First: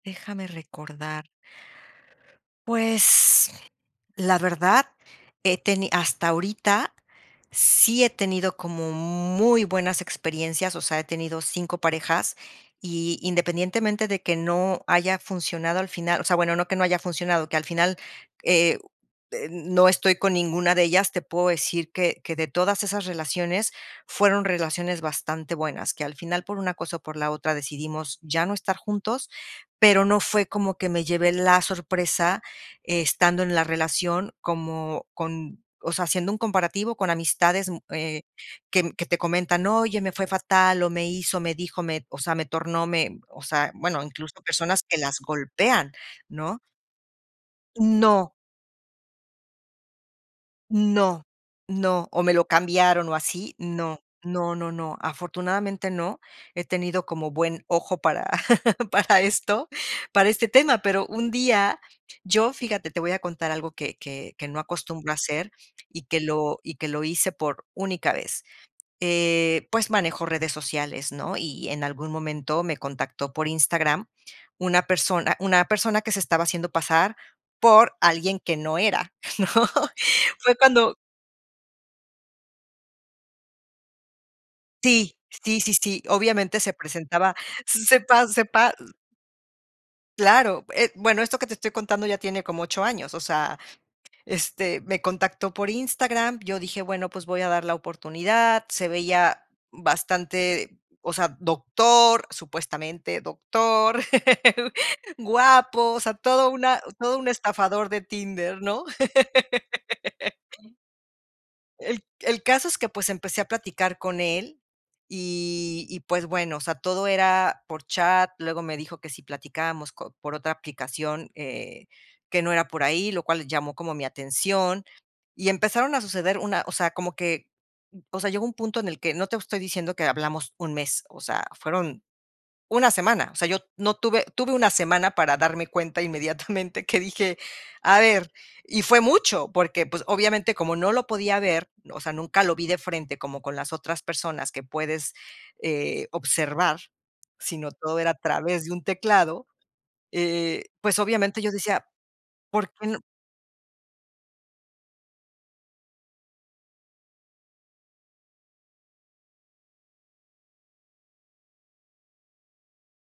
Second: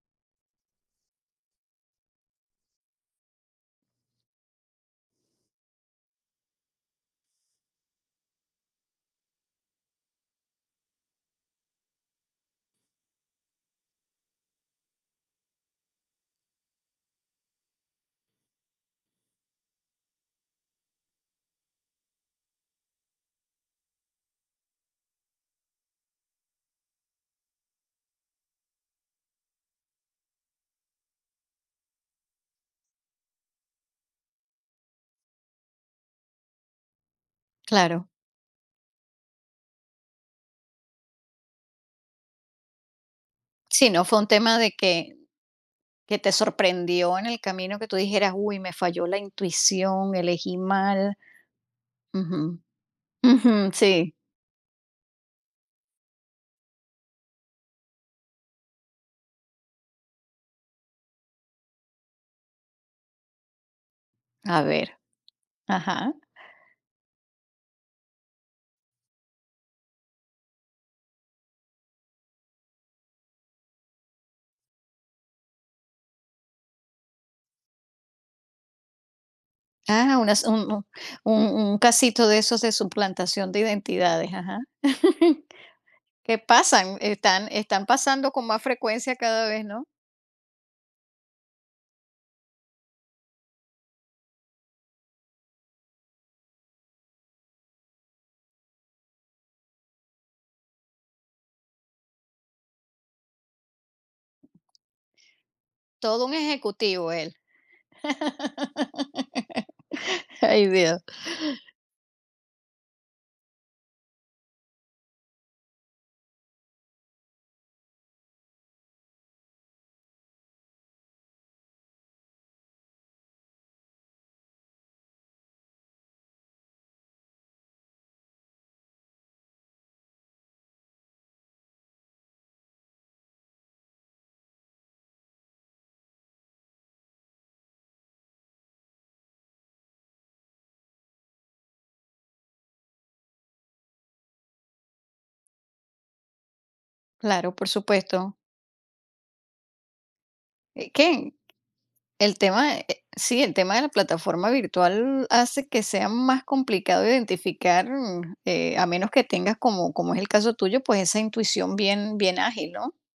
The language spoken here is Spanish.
Déjame recordar. Pues, la verdad he teni hasta ahorita, sí he tenido como muy buenas experiencias, o sea, he tenido 5 parejas. Y, independientemente de que no haya funcionado al final o sea, bueno, no que no haya funcionado, que al final, eh eh, no estoy con ninguna de ellas, te puedo decir que que de todas esas relaciones fueron relaciones bastante buenas, que al final, por una cosa o por la otra, decidimos ya no estar juntos, pero no fue como que me llevé la sorpresa estando en la relación como con o sea, haciendo un comparativo con amistades, mm, Claro. eh, que que te comentan: "Oye, me fue fatal, o me hizo, me dijo, me o sea, me tornó, me", o sea, Sí, bueno, no fue un incluso tema de personas que que las golpean, que te ¿no? sorprendió en el camino, que tú dijeras: No. "Uy, me falló la intuición, elegí mal". No, no. O me lo Ujú. cambiaron o así, Ujú, no sí. no no no, afortunadamente, no. He tenido como buen ojo para para esto, para este tema, pero un día yo, fíjate, te voy a contar algo que que que no A ver. acostumbro hacer y Ajá. que lo y que lo hice por única vez. Eh, pues manejo redes sociales, ¿no?, y, en algún momento, me contactó por Instagram una persona una persona que se estaba haciendo pasar por alguien que no era, ¿no? Ah, unas Fue un un cuando un un casito de esos de suplantación de identidades. Ajá. Sí, sí, sí, sí, Que obviamente, se pasan, presentaba, están están se pa pasando se con más pa frecuencia cada vez, ¿no? Claro, eh bueno, esto que te estoy contando ya tiene como 8 años. O sea, este, me contactó por Instagram, yo dije: "Bueno, pues, voy a dar la oportunidad", se veía bastante o sea, doctor, supuestamente doctor, guapo, o sea, Todo un todo una ejecutivo todo un él. estafador de Tinder, ¿no? Ay, Dios. El c el caso es que, pues, empecé a platicar con él, y y, pues, bueno, o sea, todo era por chat, luego me dijo que si platicábamos co por otra aplicación, eh, que no era por ahí, lo cual llamó como mi atención. Y empezaron a suceder, una o sea, como que, o sea, llegó un punto en el que no te estoy diciendo que hablamos un mes, o sea, fueron una semana, o sea, yo no tuve tuve una semana para darme cuenta inmediatamente, que dije: "A ver", y fue mucho, porque, pues, obviamente, como no lo podía ver, o sea, nunca lo vi de frente, como con las otras personas que puedes, eh, observar, Claro, por sino todo era a supuesto. través de un teclado, eh, Eh, pues, ¿qué? obviamente, yo decía: El "Por tema, qué eh no" sí, el tema de la plataforma virtual hace que sea más complicado identificar, mm, eh, a menos que tengas, como como es el caso tuyo, pues, esa intuición bien bien ágil, ¿no?